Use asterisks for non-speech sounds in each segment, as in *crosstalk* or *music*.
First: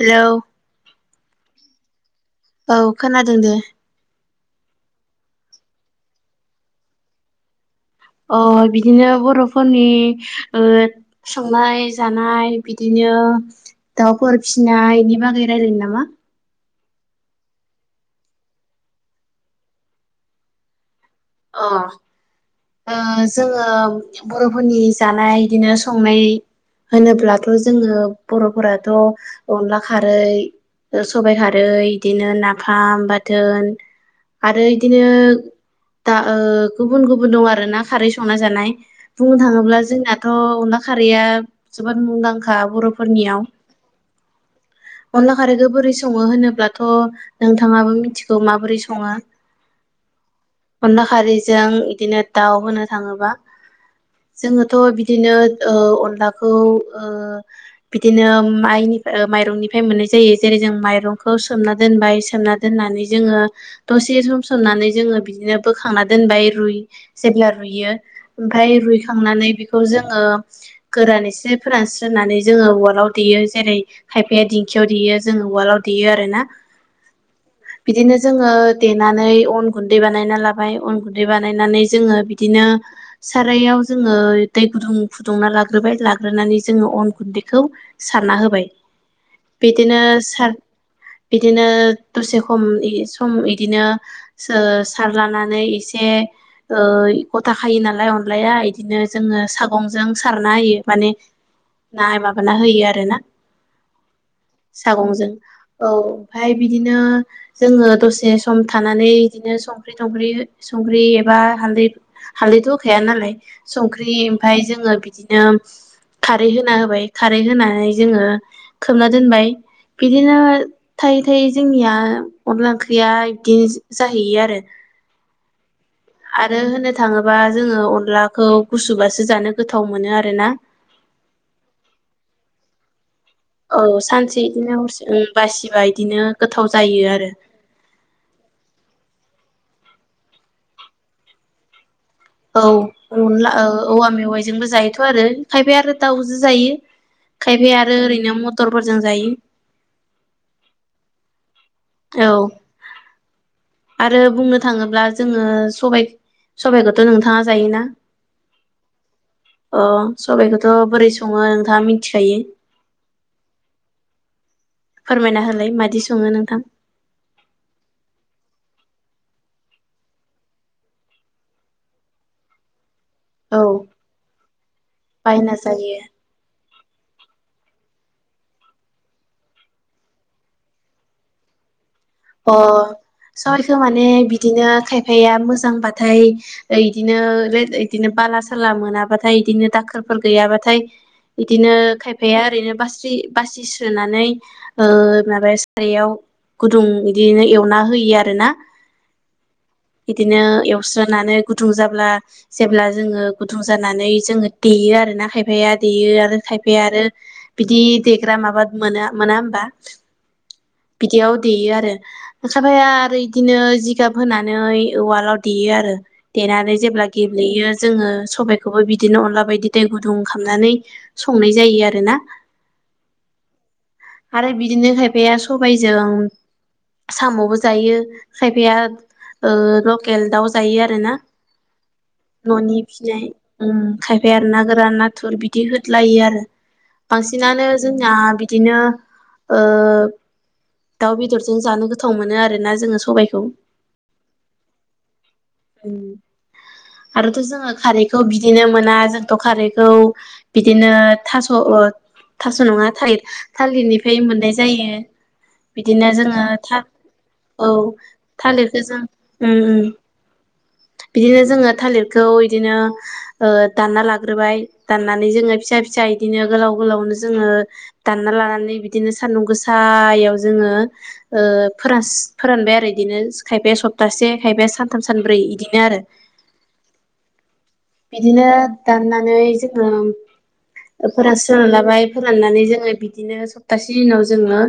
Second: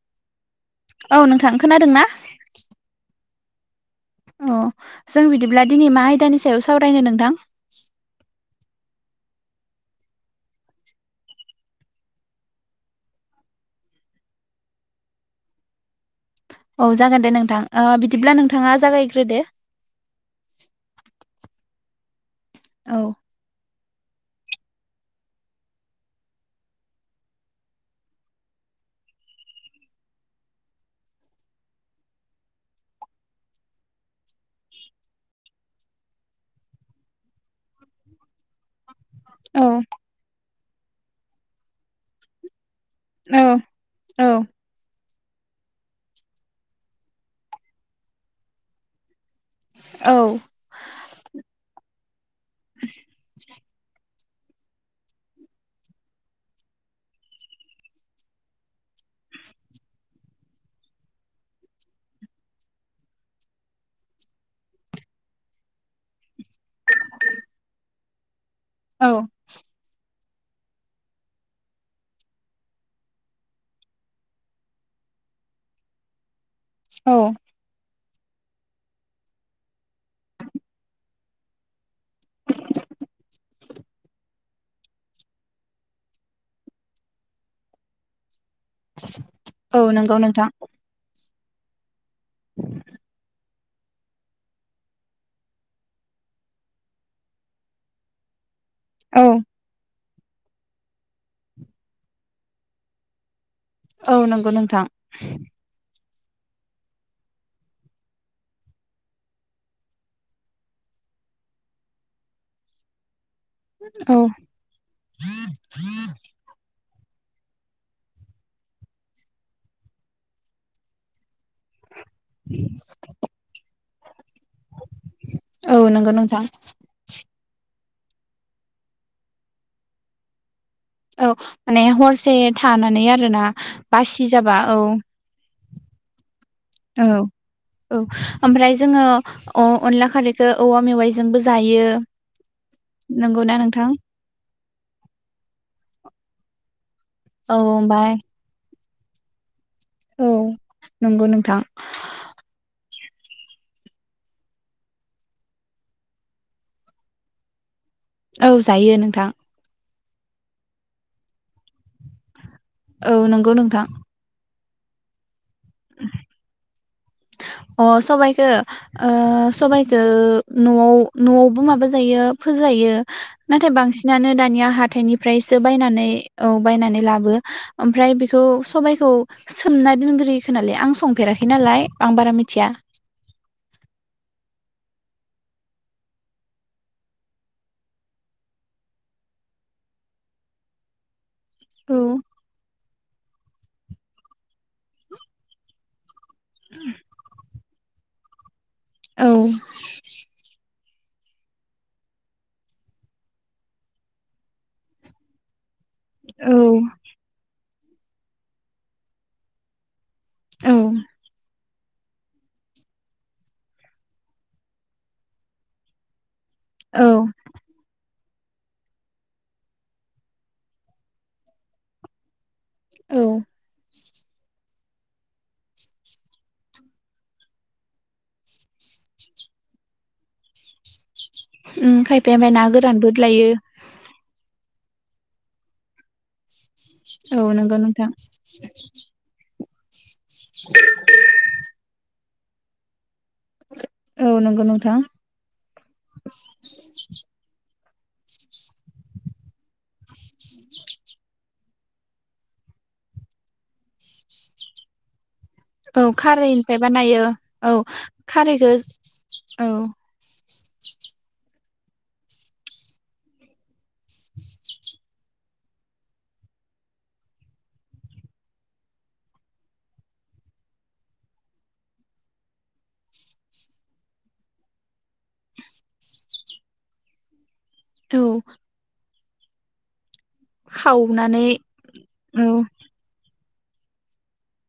हेल' औ नोंथां खोनादों ना औ खोनादों दे अ जों बिदिब्ला दिनै मा आयदानि सायाव सावरायनो नोंथां अ बिदिनो बर'फोरनि संनाय जानाय बिदिनो उ दाउफोर फिनाय बेनि बागै रायलायनो नामा औ जागोन दे नोंथां बिदिब्ला नोंथाङा जागायग्रोदो अ ओ औ जोङो बर'फोरनि जानाय बिदिनो संनाय होनोब्लाथ' जोङो बर'फोराथ' अनला खारै सबाइ खारै बिदिनो नाफाम बाथोन आरो इदिनो। दा ओ गुबुन गुबुन दं आरो ना खारै संना जानाय बुंनो औ थाङोब्ला जोंनाथ' अनला। खारिया जोबोद मुंदांखा बर'ब। औ औ। अनला खारैखो‌ बोरै सङो होनोब्लाथ' नोंथाङाबो मिथिगौ माबोरै सङो। औ। अनला खारैजों इदिनो दाउ होनो थाङोबा। जोङोथ' बिदिनो ओ अनलाखौ ओ बिदिनो माइन। ओ माइरंनिफाय मोननाय जायो जेरै जों माइरंखौ सोमना दोनबाय सोमना दोननानै जोंङो। दसे सम सोमनानै जोंङो बिदिनो। बोखांना दोनबाय रुइ जेब्ला रुइयो ओमफाय रुइखांनानै बिखौ जोंङो। गोरान एसे फोरानस्रोनानै जोंङो उवालाव देयो जेरै खायफाया दिंखियाव देयो जोंङोब। उवालाव देयो आरो ना। औ। बिदिनो जोङो देनानै अन गुन्दै बानायना लाबाय अन गुन्दै बानायनानै। जोङो बिदिनो सारायाव जोङो। दै गुदुं फुदुंना लाग्रोबाय लाग्रोनानै जोङो अन गुन्दैखौ सारना होबाय। औ बिदिनो नंगौ नोंथां सारद--। बिदिनो दसे खम इ सम इदिनो सो-सार। लानानै इसे ओय गथा खायोनालाय अनलाया इदिनो औ जोंङो सागंज--। जों सारना होयो माने ना माबाना होयो आरो ना। नंगौ नोंथां सागंजों औ। ओमफाय बिदिनो जोंङो दसे सम थानानै इदिनो सं। *unintelligible* थंख्रि संख्रि एबा हाल्दै हालदैथ' होखाया नालाय। संख्रि ओमफाय जोंङो बिदिनो खारै होना होबाय। खारै होनानै जोङो खोबना दोनबाय बिदिनो थायोद--। थै जोंनिया अनला ओंख्रिया इदि जाहैयो आरो। औ नंगौ नोंथां आरो होननो थाङोबा जों। जोङो अनलाखौ गुसुबासो जानो गोथाव मोनो आरोना। औ माने हरसे थानानै आर--। औ सानसे इदिनो हरसे बासिबा इदिनो। गोथाव जायो औ आरो औ ओमफ्राय जोङो। अ अनला खारैखो औवा मेवाइजोंबो जायो। औ अनला नंगौना औ नोंथां औवा मेवाइजोंबो जायोथ' आरो खायफाया आरो दाउजो जायो। औ खायफाया आरो ओमफ्राय ओरैनो मटरफोरजों जायो। औ नंगौ नोंथां। औ। आरो बुंनो थाङोब्ला जोंङो सबायद सबाइखौथ' नोंथाङा जायोना? औ जायो नोंथां। अ सबबायखौथ' बोरै सङो? नोंथाङा मिथिखायो। औ नंगौ नोंथां। फोरमायना होलाय मादि सङो नोंथां। अ सबायखो ओ सबाइखो न'आव न'आवबो माबा जायो। फोजायो औ नाथाय बांसिनानो दानिया बायना हाथाइनिफ्रायसो जायो। बायनानै औ। बायनानै लाबो ओमफ्राय बेखौ सबबायखौ सोमना दोनग्रोयो खोनालाय आं संफेराखै नालाय। आं बारा मिथिया। *unintelligible* खौ माने बिदिनो खायफाया मोजांबाथाय ओयदिनो रेद इदिनो बालास--। सोला मोनाबाथाय इदिनो दाखोरफोर गैयाबाथाय इदिनो औ खायफाया ओरैनो बास्रि। बासि सोनानै ओ माबाया सायाव गुदुं। बिदिनो एवना होयो आरो ना औ बिदिनो। सुस्रानै गुदुं जाब्ला जेब्ला जोङो गुदुं जानानै जोङो देयो आरोना खायफाया देयो आरो औ खायफाया आरो बिदि देग्रा माबा मोना मोना होमबा बिदियाव देयो आरो ओखफाया आरो इदिनो जिगाब होनानै उवालाव देयो आरो देनानै औ जेब्ला गेब्लेयो जोङो सबायखौबो बिदिनो अनला बायदि दै गुदुं खालामनानै संनाय जायो आरोना औ आरो बिदिनो खायफाया सबायजों साम'बो जायो खायफाया ओ लकेल दाउ जायो आरोना उम खायफाया ओमफ्राय ना न'नि गोरानबो फिनाय लायो उम खायफाया आरो ना गोरान नाथुर बिदि होदलायो आरो औ बांसिनानो नंगौ नोंथां जोंना बिदिनो ओ दाउ बेदरजों जानो गोथाव मोनो आरोना जोङो सबायखौ औ नंगौ नोंथां खौ आरोथ' जोङो खारैखौ बिदिनो मोना जोंथ' खारैखौ बिदिनो थास' थास' नङा थालि थालिरनिफ्राय मोननाय जायो औ बिदिनो जोङो था खारैनिफ्राय बानायो औ खारैखौ थालिरखौ जों उम औ उम *inaudible* बिदिनो जोङो थालिरखौ बिदिनो ओ दानना लाग्रोबाय दाननानै जोङो फिसा फिसा बिदिनो गोलाव गोलावनो जोङो दानना लानानै बिदिनो सानदुं गोसायाव जोङो ओ फोरास फोरानबाय आरो बिदिनो खायफाया सप्तासे खायफाया सानथाम सानब्रै बिदिनो आरो *inaudible* बिदिनो दाननानै जोङो खावनानै फोरानस्रोनना लाबाय औ फोराननानै जोङो बिदिनो सप्तासे उनाव जोङो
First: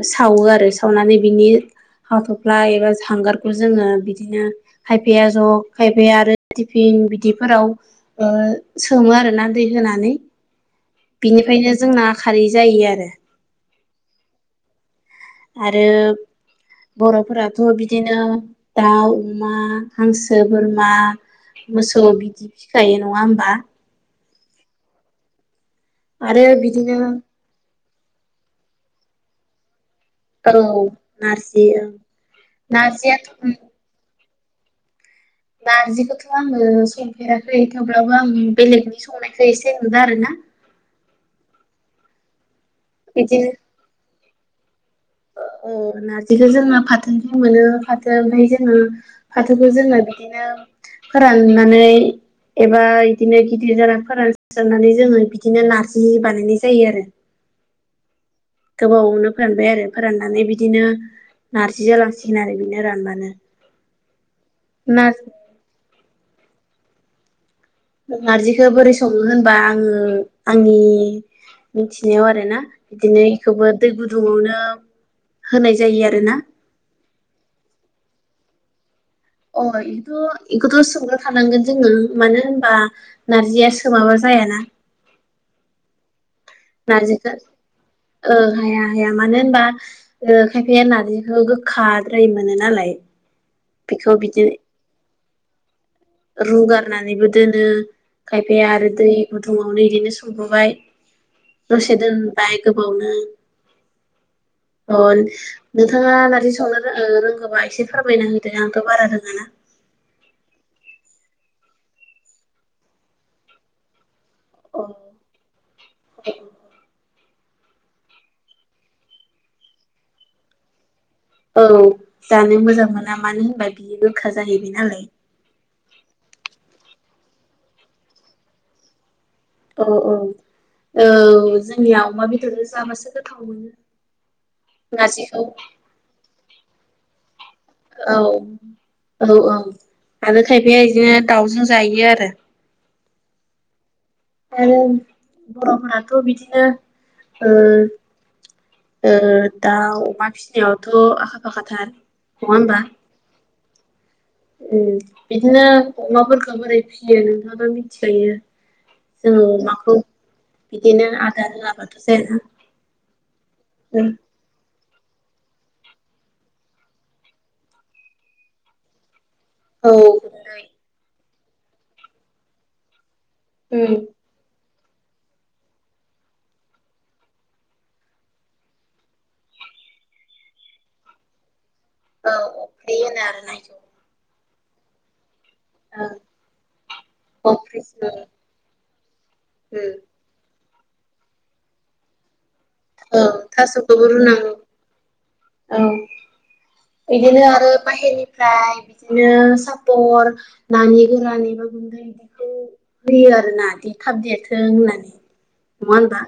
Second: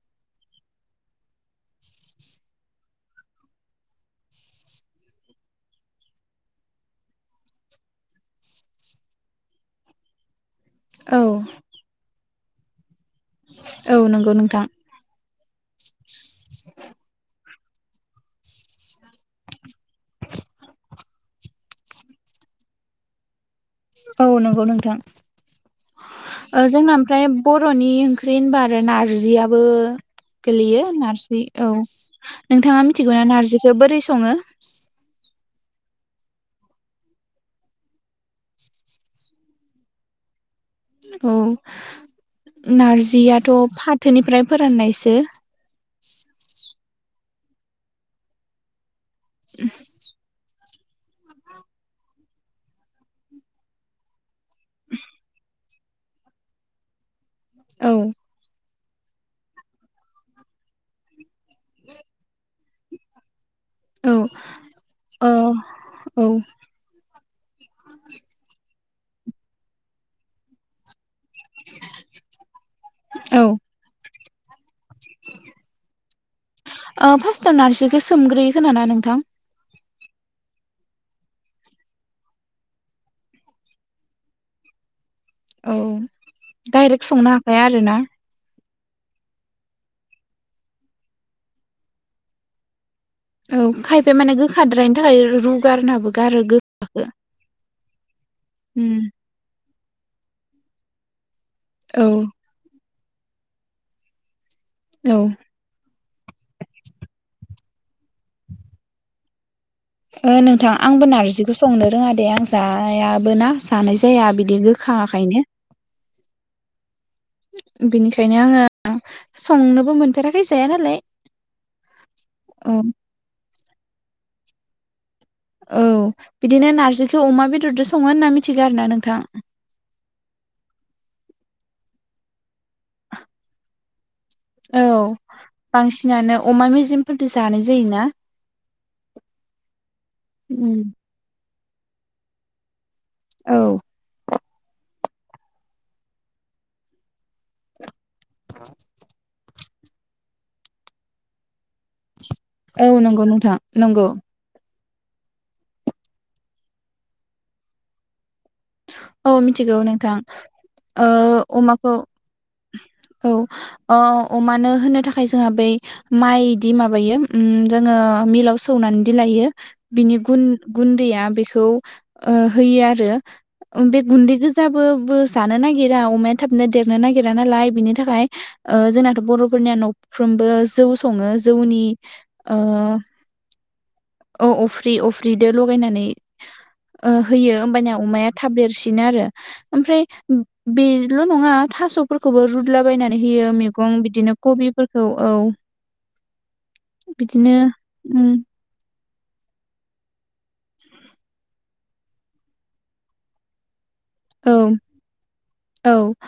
ओ सावो आरो सावनानै बिनि हाथ'फ्ला एबा हांगारखौ जोङो बिदिनो खायफाया ज' खायफाया आरो टिफिन बिदिफोराव ओ सोमो आरोना दै होनानै औ बिनिफ्रायनो जोंना खारै जायो आरो औ नंगौ नोंथां आरो बर'फोरा बो बिदिनो दाउ अमा हांसो बोरमा मोसौ बिदि फिखायो नङा होमबा औ नंगौ नोंथां आरो जोंना ओ बिदिनो ओमफ्राय बर' नि ओंख्रि होनबा आरो नारजियाबो औ गोलैयो नारजि औ नोंथाङा मिथिगौना नारजियाथ' नारजिखौ बोरै सङो नारजिखौथ' आङो संफेराखै थेवब्लाबो आं बेलेगनि संनायखौ एसे नुदों आरोना औ बिदिनो नारजियाथ' फाथोनिफ्राय फोराननाय ओ नारजिखौ जोङो फाथोनिफ्राय मोनो फाथोया ओमफ्राय जोङो फाथोखौ जोङो बिदिनो फोराननानै एबा बिदिनो गिदिर जारां फोरानसारनानै जोङो बिदिनो नारजि बानायनाय जायो आरो औ गोबावनो फोरानबाय आरो फोराननानै बिदिनो नारजि जालांसिगोन आरो बिनो रानबानो औ नारजि औ औ नारजिखौ बोरै सङो होनबा आङो आंनि मिथिनायाव आरो ना बिदिनो औ बेखौबो दै गुदुङावनो होनाय जायो आरोना ओ फास्स्टआव नारजिखौ सोमग्रोयो खोना ना नोंथां? अ बेथ' बेखौथ' सोमग्रो खानांगोन जोङो मानो होनबा नारजिया सोमाबा जायाना औ डाइरेक्ट नारजिखौ संनो हाखाया आरोना ओ हाया हाया मानो होनबा ओ खायफाया नारजिखौ गोखााद्राय मोनो नालाय औ बेखौ खायफाया माने बिदिनो गोखाद्रायनि थाखाय रुगारनाबो गारो गो रुगारनानैबो दोनो खायफाया आरो उम दै गुदुङावनो इदिनो संबोबाय दसे औ दोनबाय गोबावनो अ औ नोंथाङा नारजि संनो रो ओ रोंगोबा एसे फोरमायना होदो आंथ' बारा रोङाना ओ नोंथां आंबो नारजिखौ संनो रोङा दे आं जायाबोना जानाय जाया बिदि गोखा खायनो औ बिनिखायनो आङो संनोबो मोनफेराखै जाया नालाय औ जानो औ मोजां मोना मानो होनबा बियो गोखा जाहैबाय नालाय औ बिदिनो नारजिखौ अमा बेदरदो सङो होन्ना मिथिगौ आरो ना नोंथां औ औ औ जोंनिया अमा बेदरजों जाबासो गोथाव मोनो औ नारजिखौ बांसिनानो अमा मेजेमफोर औ औ औ आरो खायफाया उम इदिनो दाउजो जायो आरो औ आरो बर'फोराथ' बिदिनो ओ ओ दाउ अमा फिनायावथ' आखा फाखाथार नङा होमबा औ नंगौ नोंथां नंगौ उम बिदिनो अमाफोरखो बोरै फियो नोंथाङाथ मिथिखायो औ जोङो मिथिगौ अमाखौ नोंथां बिदिनो ओ आदार अमाखौ होआबाथ' जाया ना औ ओ अमानो होनो था खाय जोंहा बै माइदि माबायो उम जोङो मिलाव सौनानैदि लायो बिनि गुन गुन्दै गुन्दैया बेखौ ओ होयो आरो ओं उम बे गुन्दै गोज जाबो बो जानो नागिरा अमाया थाबनो देरनो नागिरा नालाय बिनि थाखाय ओ जोंनाथ' बर'फोर फोरनिया न'फ्रोमबो जौ सङो जौनि ओ औ बे *unintelligible* औ अफ्रि अफ्रिदो लगायनानै ओ औ होयो ओमबानिया अफ्रिसो अमाया थाब देरसिनो आरो उम ओमफ्राय बेल' नङा थफोरखौबो रू ला औ बायनानै होयो मैगं थास'खौबो बिदिनो रुनांगौ कबिफोरखौ औ बिदिनो आरो उम बाहेरनिफ्राय बि दिनो सापर नानि गोरानै बो गुन्दै बिदिखौ होयो आरो ना थाब औ देरथों होननानै नङा औ होनबा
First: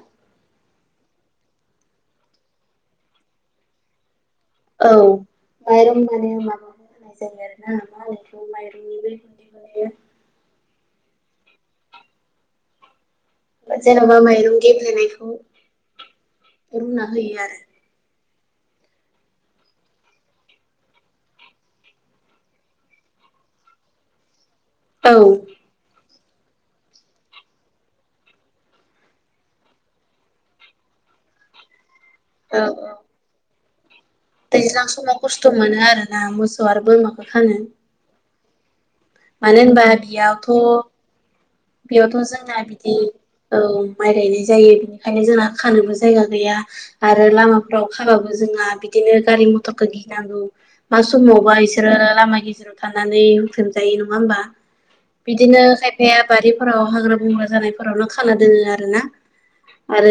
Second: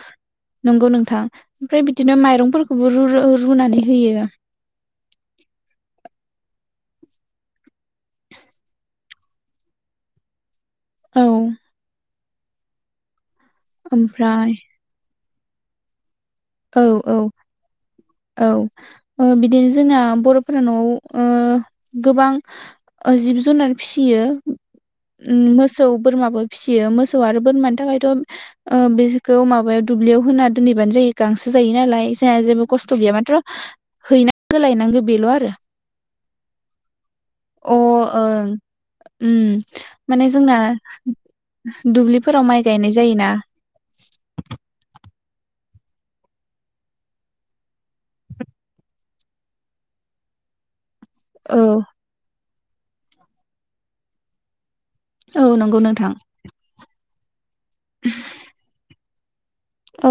नंगौ नोंथां ओमफ्राय बिदिनो माइरंफोरखौबो रू रू रुनानै होयो औ माइरं माने माबाखौ होनाय जायो आरोना मा होनो बेखौ माइरंनि बै गुन्दै बानायो औ जेनबा ओमफ्राय माइरं गेब्लेनायखौ औ रूना औ होयो आरो औ ओ बिदिनो जोंना बर'फोरा न'आव ओ गोबां ओ जिब जुनार फिसियो औ उम मोसौ बोरमाबो फिसियो मोसौ आरो बोरमानि थाखायथ' ओ बेखौ माबायाव दुब्लियाव होना दोनहैबानो जायो गांसो जायो नालाय जोंहा औ जेबो खस्थ' औ गैया माथ्र' हैनांगो लायनांगो बेल' आरो ना मोसौ आरो बोरमा अ ओं उम मानो होनबा माने बियावथ' जोंना बेयावथ' दुब्लिफोराव माइ जोंना गायनाय बिदि जायोना औ माइ गायनाय जायो बिनि ओंखायनो जोंना खानोबो जायगा गैया आरो लामाफ्राव खाबाबो जोंहा बिदिनो गारि मथरखौ गि गिनांगौ मा समावबा औ बिसोरो लामा गेजेराव थानानै हुख्रेमजायो नङा होमबा औ बिदिनो नंगौ नोंथां खायफाया बारिफोराव हाग्रा बंग्रा जानायफोरावनो खाना दोनो आरो ना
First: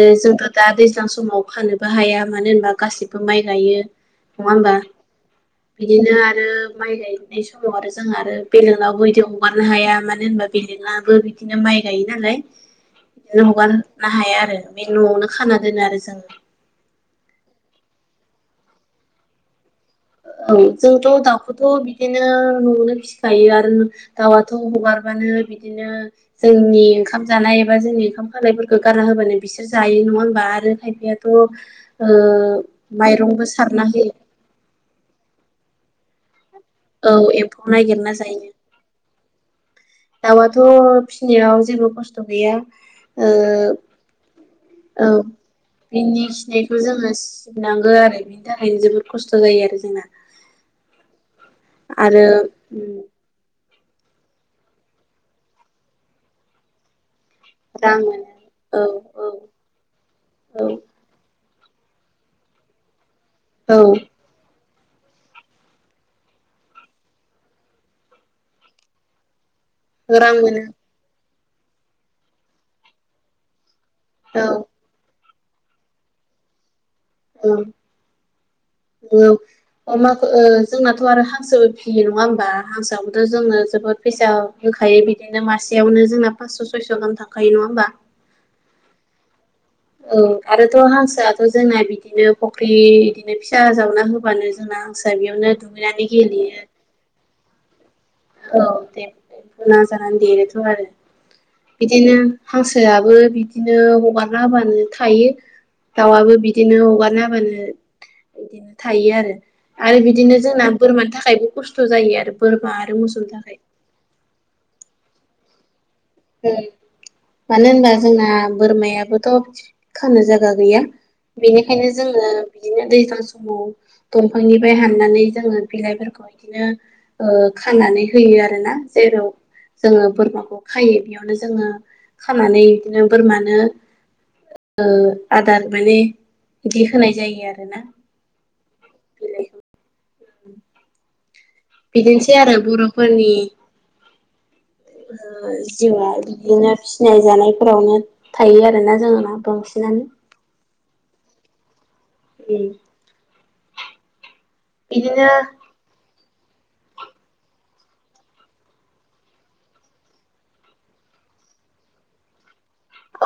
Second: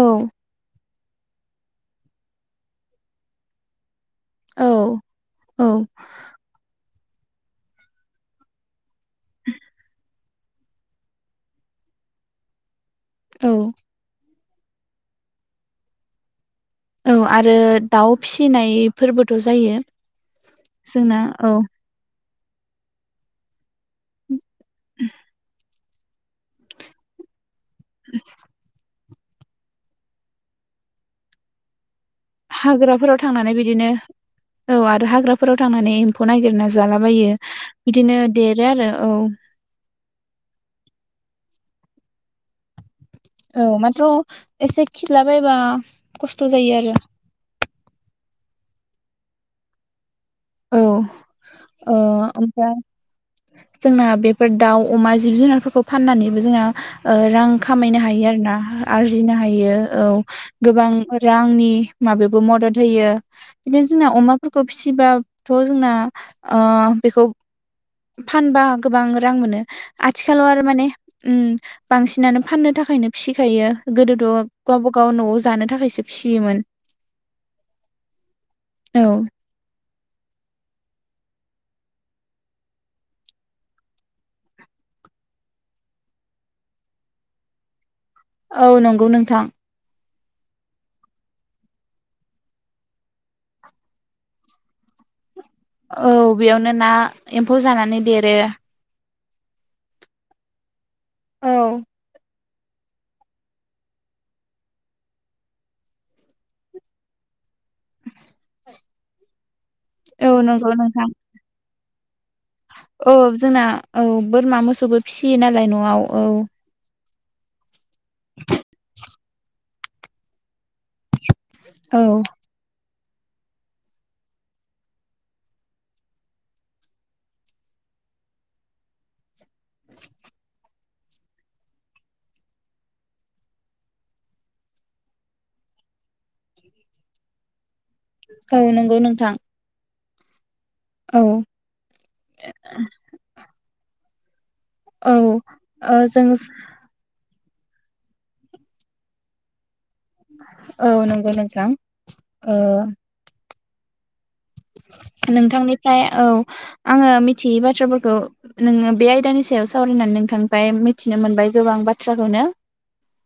औ जोंथ' दा दैज्लां समाव खानोबो हाया मानो होनबा गासिबो माइ गायो नङा औ होमबा औ बिदिनो आरो माइ गाय नाय समाव आरो जोंहा आरो बेलेगनावबो बिदि हगारनो हाया मानो होनबा बेलेग अब्लाबो बिदिनो माइ गायो नालाय बिदिनो औ हगारनो हाया आरो बे न'आवनो खाना दोनो आरो जोङो औ आरो दाउ फिसिनायफोरबोथ' जायो औ जोंना जोंथ' औ दाउखौथ' बिदिनो न'आवनो फिखायो आरो दाउआ' थ' हगारबानो बिदिनो जोंनि ओंखाम जानाय एबा जोंनि ओंखाम खालायफोरखौ गारना होबानो बिसोर जायो नङा होनबा आरो खायफायाथ' हाग्राफोराव माइरंबो सारना होयो खग्राफोराव थांनानै एम्फौ नागिरना औ जालाबायो एम्फौ नागिरना बिदिनो जायो देरो आरो औ दाउआथ' फिसिनायाव जेबो खस्थ' गैया औ माथ्र' एसे खिलाबायबा बिनि खस्थ' जायो खिनायखौ आरो जोङो सिबनानै नंगो आरो बेनि थाखायनो जोबोद खस्थ' जायो आरो जोंना ओ आरो ओमफ्राय जोंना बेफोर दाउ अमा जिब जुनारफोरखौ फाननानैबो जोंना रां खामायनो हायो मोनो आरो ना औ औ आरजिनो हायो औ गोबां रांनि माबायावबो मदद होयो औ बिदिनो जोंना अमाफोरखौ फिसिबा थ' जोंना बेखौ फानबा गोबां रां मोनो रां आथिखालाव मोनो आरो माने बांसिनानो फाननो थाखायनो फिसिखायो औ गोदोथ' गावबागाव न'आव जानो थाखायसो फिसियोमोन औ अमाखौ जोंनाथ' आरो हांसो फिसियो नङा होमबा हांसोआबोथ' जोंनो जोबोद फैसा ख थायो बिदिनो मासेयावनो जोंना फास्स' सयस' गाहाम थांखायो नङा होमबा औ नंगौ नोंथां औ आरोथ' हांसोआथ' जोंना बिदिनो फुख्रि बिदिनो फिसा जावना होबानो जोंना हांसौआ बेयावनो दुगैनानै औ गेलेयो बेयावनो ना एम्फौ जानानै देरो औ देना जानानै देरोथ' आरो बिदिनो हांसोआबो बिदिनो हगार हबानो थायो दाउआबो बिदिनो हगारना हाबानो बिदिनो थायो आरो आरो औ बिदिनो जोंना नंगौ नोंथां बोरमानि थाखायबो खस्थ' जायो आरो बोरमा आरो औ मोसौनि थाखाय। जोंना औ बोरमा मोसौबो फिसियो नालाय न'आव औ मानो होनबा जोंना बोरमायाबोथ' खानो जायगा गैया बेनिखायनो औ जोङो बिदिनो दैज्लां समाव दंफांनिफ्राय हाननानै जोङो बिलाइफोरखौ बिदिनो खानानै होयो आरोना जेराव जोङो बोरमाखौ खायो बेयावनो जोङो खानानै बिदिनो बोरमानो आदार माने बिदि होनाय जायो आरोना औ नंगौ नोंथां बिलाइखौ औ बिदिनोसै आरो बर'फोरनि औ ओ जिउआ जों बिदिनो फिसिनाय जानाय फोरावनो थायो आरोना जोंना बांसिनानो औ नंगौ नोंथां बिदिनो नोंथां निफ्राय औ आङो मिथियै बाथ्राफोरखौ नोङो बे आयदानि सायाव सावरायनानै नोंथांनिफ्राय मिथि नो मोनबाय गोबां बाथ्राखौनो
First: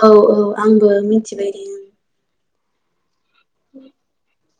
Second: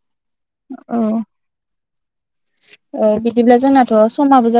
औ औ आंबो औ मिथिबायदि बिदिब्ला जोंनाथ' समाब्ला